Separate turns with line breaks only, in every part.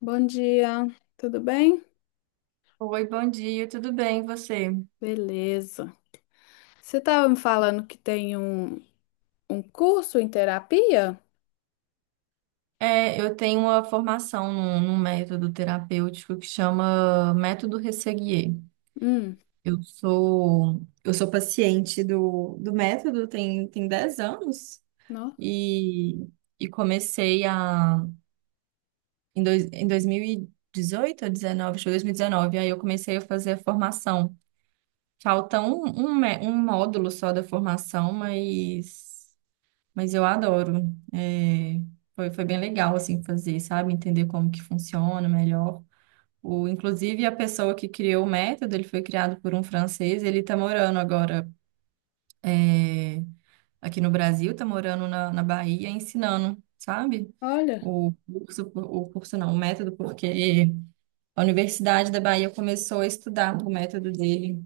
Bom dia, tudo bem?
Oi, bom dia, tudo bem, e você?
Beleza. Você estava me falando que tem um curso em terapia?
É, eu tenho uma formação num método terapêutico que chama Método Resseguier.
Hum,
Eu sou paciente do método, tem 10 anos,
nossa,
e, e comecei em 2018 ou 19, acho que foi 2019, aí eu comecei a fazer a formação. Falta um módulo só da formação. Mas eu adoro. É, foi bem legal, assim, fazer, sabe? Entender como que funciona melhor. O, inclusive, a pessoa que criou o método, ele foi criado por um francês, ele tá morando agora é, aqui no Brasil, tá morando na Bahia, ensinando, sabe?
olha.
O curso não, o método, porque a Universidade da Bahia começou a estudar o método dele.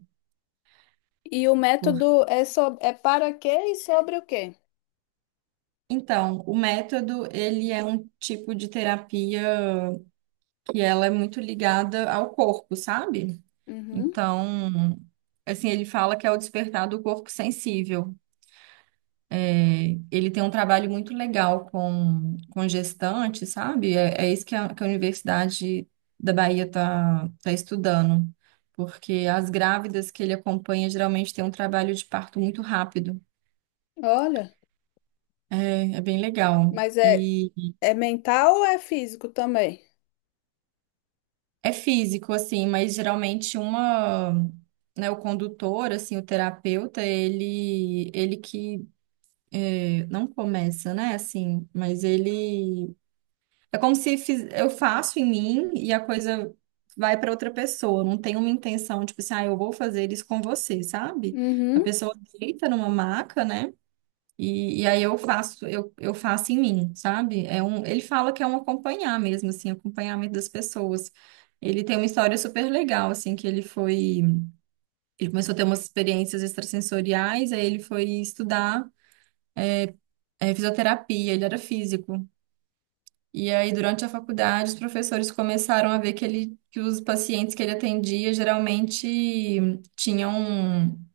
E o
Por-
método é para quê e sobre o quê?
Então, o método, ele é um tipo de terapia que ela é muito ligada ao corpo, sabe?
Uhum,
Então, assim, ele fala que é o despertar do corpo sensível. É, ele tem um trabalho muito legal com gestante, sabe? É é isso que que a Universidade da Bahia está tá tá estudando, porque as grávidas que ele acompanha geralmente têm um trabalho de parto muito rápido.
olha.
É, é bem legal.
Mas é,
E
é mental ou é físico também?
É físico, assim, mas geralmente uma, né, o condutor, assim, o terapeuta, ele que é, não começa, né, assim, mas ele é como se fiz- eu faço em mim e a coisa vai para outra pessoa. Não tem uma intenção, tipo assim, ah, eu vou fazer isso com você, sabe? A
Uhum,
pessoa deita numa maca, né? E aí eu faço, eu faço em mim, sabe? É um, ele fala que é um acompanhar mesmo, assim, acompanhamento das pessoas. Ele tem uma história super legal, assim, que ele foi, ele começou a ter umas experiências extrasensoriais, aí ele foi estudar fisioterapia, ele era físico. E aí, durante a faculdade, os professores começaram a ver que ele, que os pacientes que ele atendia geralmente tinham um,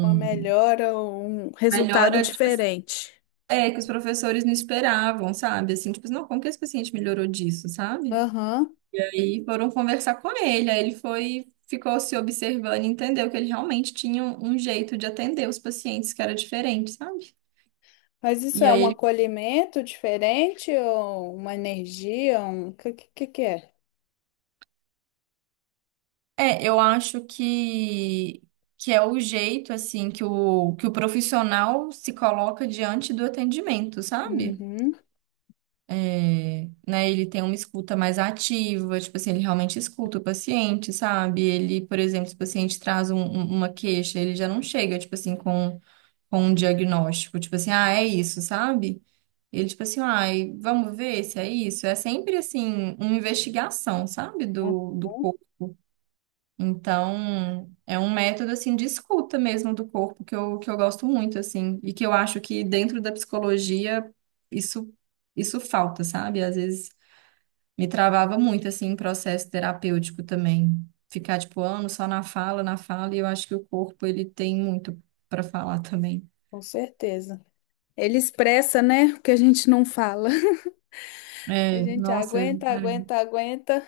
uma melhora ou um resultado
melhora, tipo.
diferente.
É, que os professores não esperavam, sabe? Assim, tipo, assim, não, como que esse paciente melhorou disso, sabe?
Aham.
E aí foram conversar com ele, aí ele foi, ficou se observando e entendeu que ele realmente tinha um jeito de atender os pacientes que era diferente, sabe?
Mas isso
E
é
aí
um
ele.
acolhimento diferente ou uma energia? O que é?
É, eu acho que é o jeito, assim, que o profissional se coloca diante do atendimento, sabe?
Uhum.
É, né? Ele tem uma escuta mais ativa, tipo assim, ele realmente escuta o paciente, sabe? Ele, por exemplo, se o paciente traz uma queixa, ele já não chega, tipo assim, com um diagnóstico, tipo assim, ah, é isso, sabe? Ele, tipo assim, ai, vamos ver se é isso. É sempre, assim, uma investigação, sabe? Do
Aham.
corpo. Então, é um método, assim, de escuta mesmo do corpo que eu gosto muito, assim, e que eu acho que dentro da psicologia isso, isso falta, sabe? Às vezes me travava muito, assim, em processo terapêutico também. Ficar, tipo, anos só na fala, e eu acho que o corpo, ele tem muito para falar também.
Com certeza. Ele expressa, né, o que a gente não fala. A
É,
gente
nossa,
aguenta, aguenta, aguenta,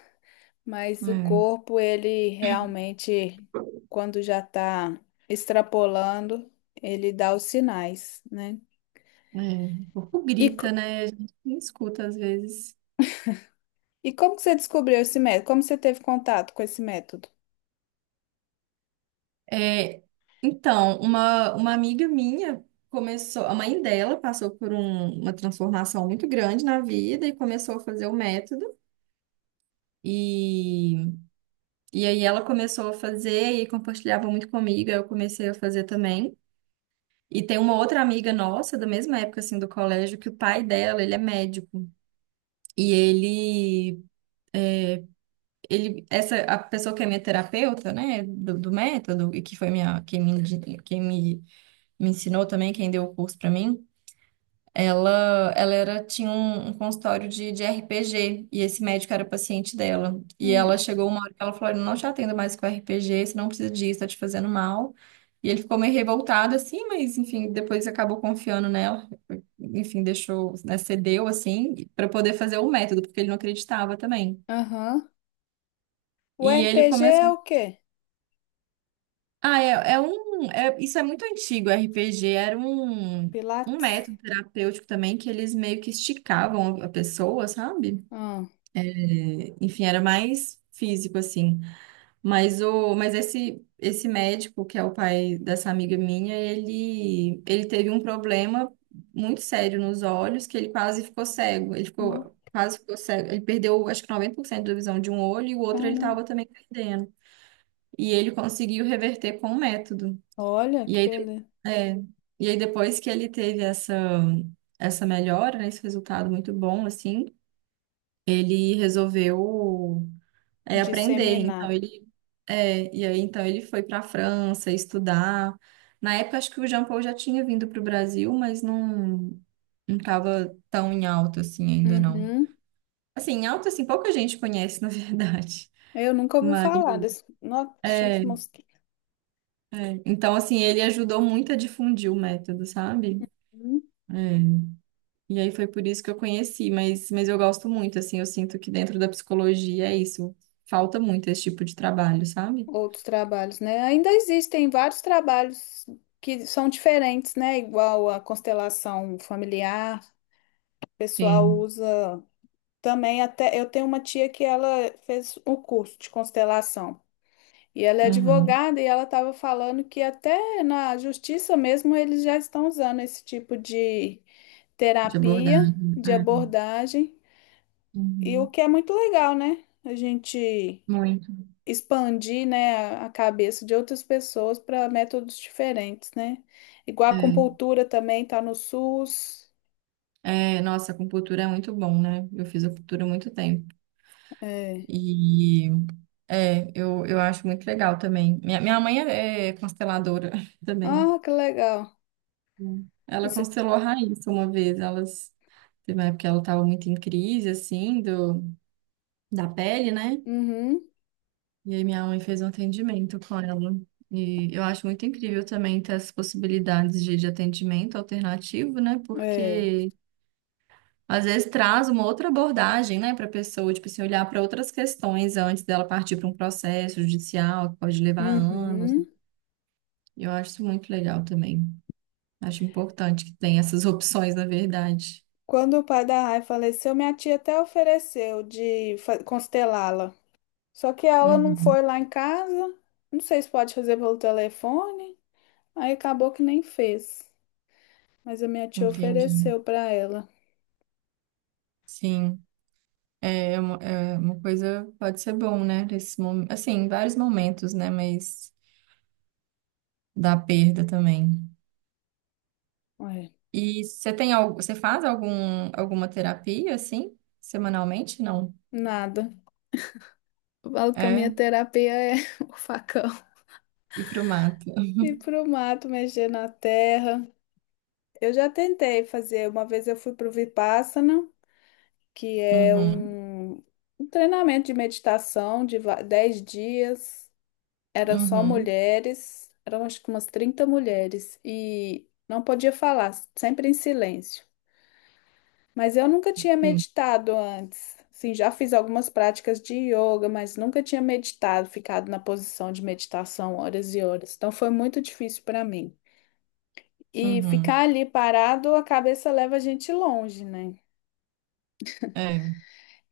mas o
é,
corpo, ele realmente, quando já tá extrapolando, ele dá os sinais, né?
o corpo
E,
grita,
co-
né? A gente não escuta às vezes.
e como que você descobriu esse método? Como você teve contato com esse método?
É, então, uma amiga minha começou, a mãe dela passou por uma transformação muito grande na vida e começou a fazer o método. E, e aí ela começou a fazer e compartilhava muito comigo, aí eu comecei a fazer também. E tem uma outra amiga nossa, da mesma época assim do colégio, que o pai dela, ele é médico. E ele ele essa a pessoa que é minha terapeuta, né, do método e que foi minha, quem me, me ensinou também, quem deu o curso pra mim. Ela era, tinha um consultório de RPG, e esse médico era paciente dela. E ela
Hum,
chegou uma hora que ela falou: "Eu não te atendo mais com RPG, você não precisa disso, tá te fazendo mal." E ele ficou meio revoltado assim, mas enfim, depois acabou confiando nela, enfim, deixou, né, cedeu assim, para poder fazer o método, porque ele não acreditava também.
aham. O
E ele
RPG é
começou.
o quê?
Ah, isso é muito antigo, RPG. Era um
Pilates?
método terapêutico também que eles meio que esticavam a pessoa, sabe?
Ah,
Enfim, era mais físico assim. Mas o, mas esse esse médico, que é o pai dessa amiga minha, ele teve um problema muito sério nos olhos, que ele quase ficou cego. Ele
não,
ficou, quase ficou cego. Ele perdeu acho que 90% da visão de um olho, e o outro ele
caramba.
estava também perdendo. E ele conseguiu reverter com o método.
Olha
E
que
aí,
beleza.
é, e aí depois que ele teve essa melhora, né, esse resultado muito bom assim, ele resolveu aprender.
Disseminar.
E aí então ele foi para a França estudar. Na época acho que o Jean Paul já tinha vindo para o Brasil, mas não estava tão em alta assim ainda não.
Uhum.
Assim, em alta assim, pouca gente conhece na verdade.
Eu nunca ouvi
Mas
falar desse. Nossa, cheio de
é,
mosquito.
é. Então assim, ele ajudou muito a difundir o método, sabe?
Hum.
É. E aí foi por isso que eu conheci, mas eu gosto muito assim, eu sinto que dentro da psicologia é isso. Falta muito esse tipo de trabalho, sabe?
Outros trabalhos, né? Ainda existem vários trabalhos que são diferentes, né? Igual a constelação familiar, o pessoal
Sim.
usa também até. Eu tenho uma tia que ela fez o curso de constelação. E ela é
Uhum.
advogada e ela estava falando que até na justiça mesmo eles já estão usando esse tipo de
De
terapia,
abordagem.
de
É.
abordagem, e o
Uhum.
que é muito legal, né? A gente
Muito.
expandir, né, a cabeça de outras pessoas para métodos diferentes, né? Igual a
É.
acupuntura também tá no SUS.
É, nossa, acupuntura é muito bom, né? Eu fiz acupuntura há muito tempo.
É.
E eu acho muito legal também. Minha mãe é, é consteladora também.
Ah, que legal.
Ela
Você...
constelou a Raíssa uma vez. Elas, teve uma época que ela estava muito em crise, assim, da pele, né?
Uhum.
E aí minha mãe fez um atendimento com ela. E eu acho muito incrível também ter essas possibilidades de atendimento alternativo, né?
É.
Porque às vezes traz uma outra abordagem, né, para a pessoa, tipo assim, olhar para outras questões antes dela partir para um processo judicial, que pode levar anos.
Uhum.
Eu acho isso muito legal também. Acho importante que tenha essas opções, na verdade.
Quando o pai da Rai faleceu, minha tia até ofereceu de constelá-la. Só que ela não
Uhum,
foi lá em casa. Não sei se pode fazer pelo telefone. Aí acabou que nem fez. Mas a minha tia
entendi.
ofereceu para ela.
Sim, é uma coisa, pode ser bom, né? Nesse momento, assim, em vários momentos, né? Mas da perda também.
Ué,
E você tem algo, você faz algum, alguma terapia assim, semanalmente? Não.
nada. Eu falo que a
É,
minha terapia é o facão.
ir pro mato.
Ir pro mato, mexer na terra. Eu já tentei fazer. Uma vez eu fui pro Vipassana, que é
Uhum.
um treinamento de meditação de 10 dias. Eram só
Uhum.
mulheres, eram acho que umas 30 mulheres. E não podia falar, sempre em silêncio. Mas eu nunca tinha
Sim.
meditado antes. Sim, já fiz algumas práticas de yoga, mas nunca tinha meditado, ficado na posição de meditação horas e horas. Então foi muito difícil para mim. E ficar
Uhum.
ali parado, a cabeça leva a gente longe, né?
É.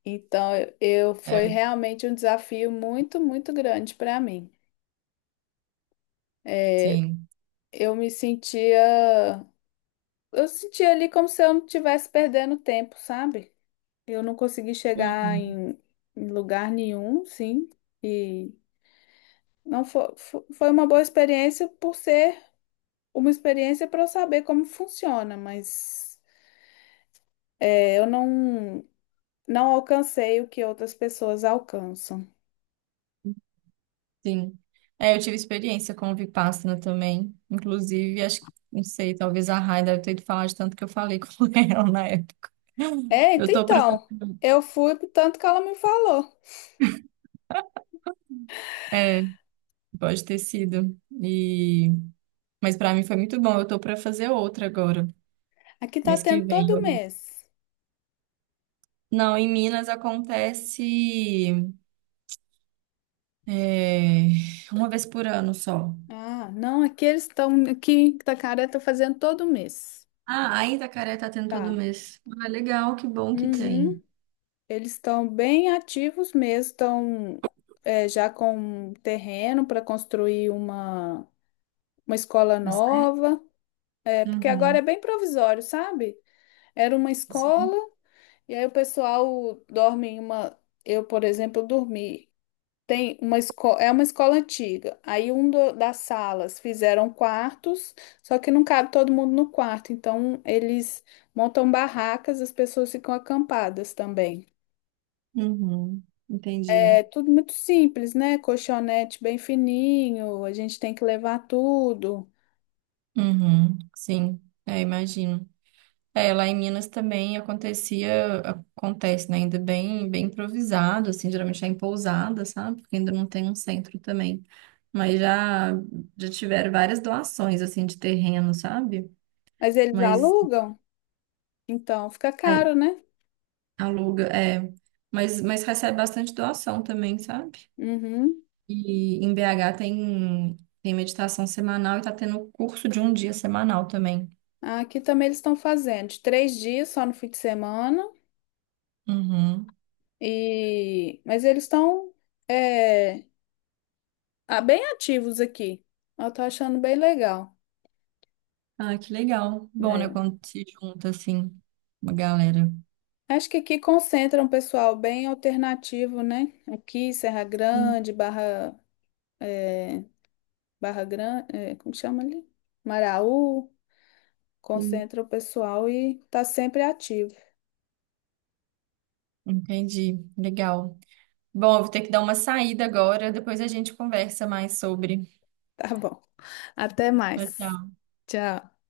Então eu foi
É.
realmente um desafio muito, muito grande para mim. É,
Sim.
eu me sentia, eu sentia ali como se eu não estivesse perdendo tempo, sabe? Eu não consegui chegar
Uhum.
em lugar nenhum, sim. E não foi, foi uma boa experiência por ser uma experiência para eu saber como funciona, mas é, eu não, não alcancei o que outras pessoas alcançam.
Sim. É, eu tive experiência com o Vipassana também, inclusive, acho que, não sei, talvez a Rai deve ter ido falar de tanto que eu falei com ela na época.
É,
Eu tô pra,
então, eu fui pro tanto que ela me falou.
é, Pode ter sido. e, mas pra mim foi muito bom, eu tô pra fazer outra agora,
Aqui tá
mês
tendo
que vem.
todo mês.
Não, em Minas acontece é, uma vez por ano só.
Ah, não, aqui eles estão, aqui Itacaré tá fazendo todo mês.
Ah, ainda a Itacaré tá tendo todo
Tá.
mês. Ah, legal, que bom que
Uhum.
tem.
Eles estão bem ativos mesmo, estão é, já com terreno para construir uma escola
Você?
nova. É, porque agora é
Uhum.
bem provisório, sabe? Era uma escola,
Sim.
e aí o pessoal dorme em uma. Eu, por exemplo, dormi. Tem uma escola, é uma escola antiga. Aí das salas fizeram quartos, só que não cabe todo mundo no quarto. Então eles montam barracas, as pessoas ficam acampadas também.
Uhum. Entendi.
É tudo muito simples, né? Colchonete bem fininho, a gente tem que levar tudo.
Uhum. Sim, imagino. É, lá em Minas também acontecia, acontece, né? Ainda bem, bem improvisado, assim, geralmente é em pousada, sabe? Porque ainda não tem um centro também. Mas já tiveram várias doações, assim, de terreno, sabe?
Mas eles
Mas
alugam, então fica
aí,
caro, né?
aluga, é. Mas recebe bastante doação também, sabe?
Uhum.
E em BH tem, tem meditação semanal e tá tendo curso de um dia semanal também.
Aqui também eles estão fazendo de 3 dias só no fim de semana
Uhum.
e mas eles estão é, ah, bem ativos aqui. Eu tô achando bem legal,
Ah, que legal. Bom, né,
né?
quando se junta assim, uma galera.
Acho que aqui concentra um pessoal bem alternativo, né? Aqui Serra
Sim,
Grande, é, Barra Grande, é, como chama ali? Maraú,
sim.
concentra o pessoal e tá sempre ativo.
Entendi. Legal. Bom, eu vou ter que dar uma saída agora, depois a gente conversa mais sobre.
Tá bom. Até
Tchau,
mais.
tchau.
Tchau.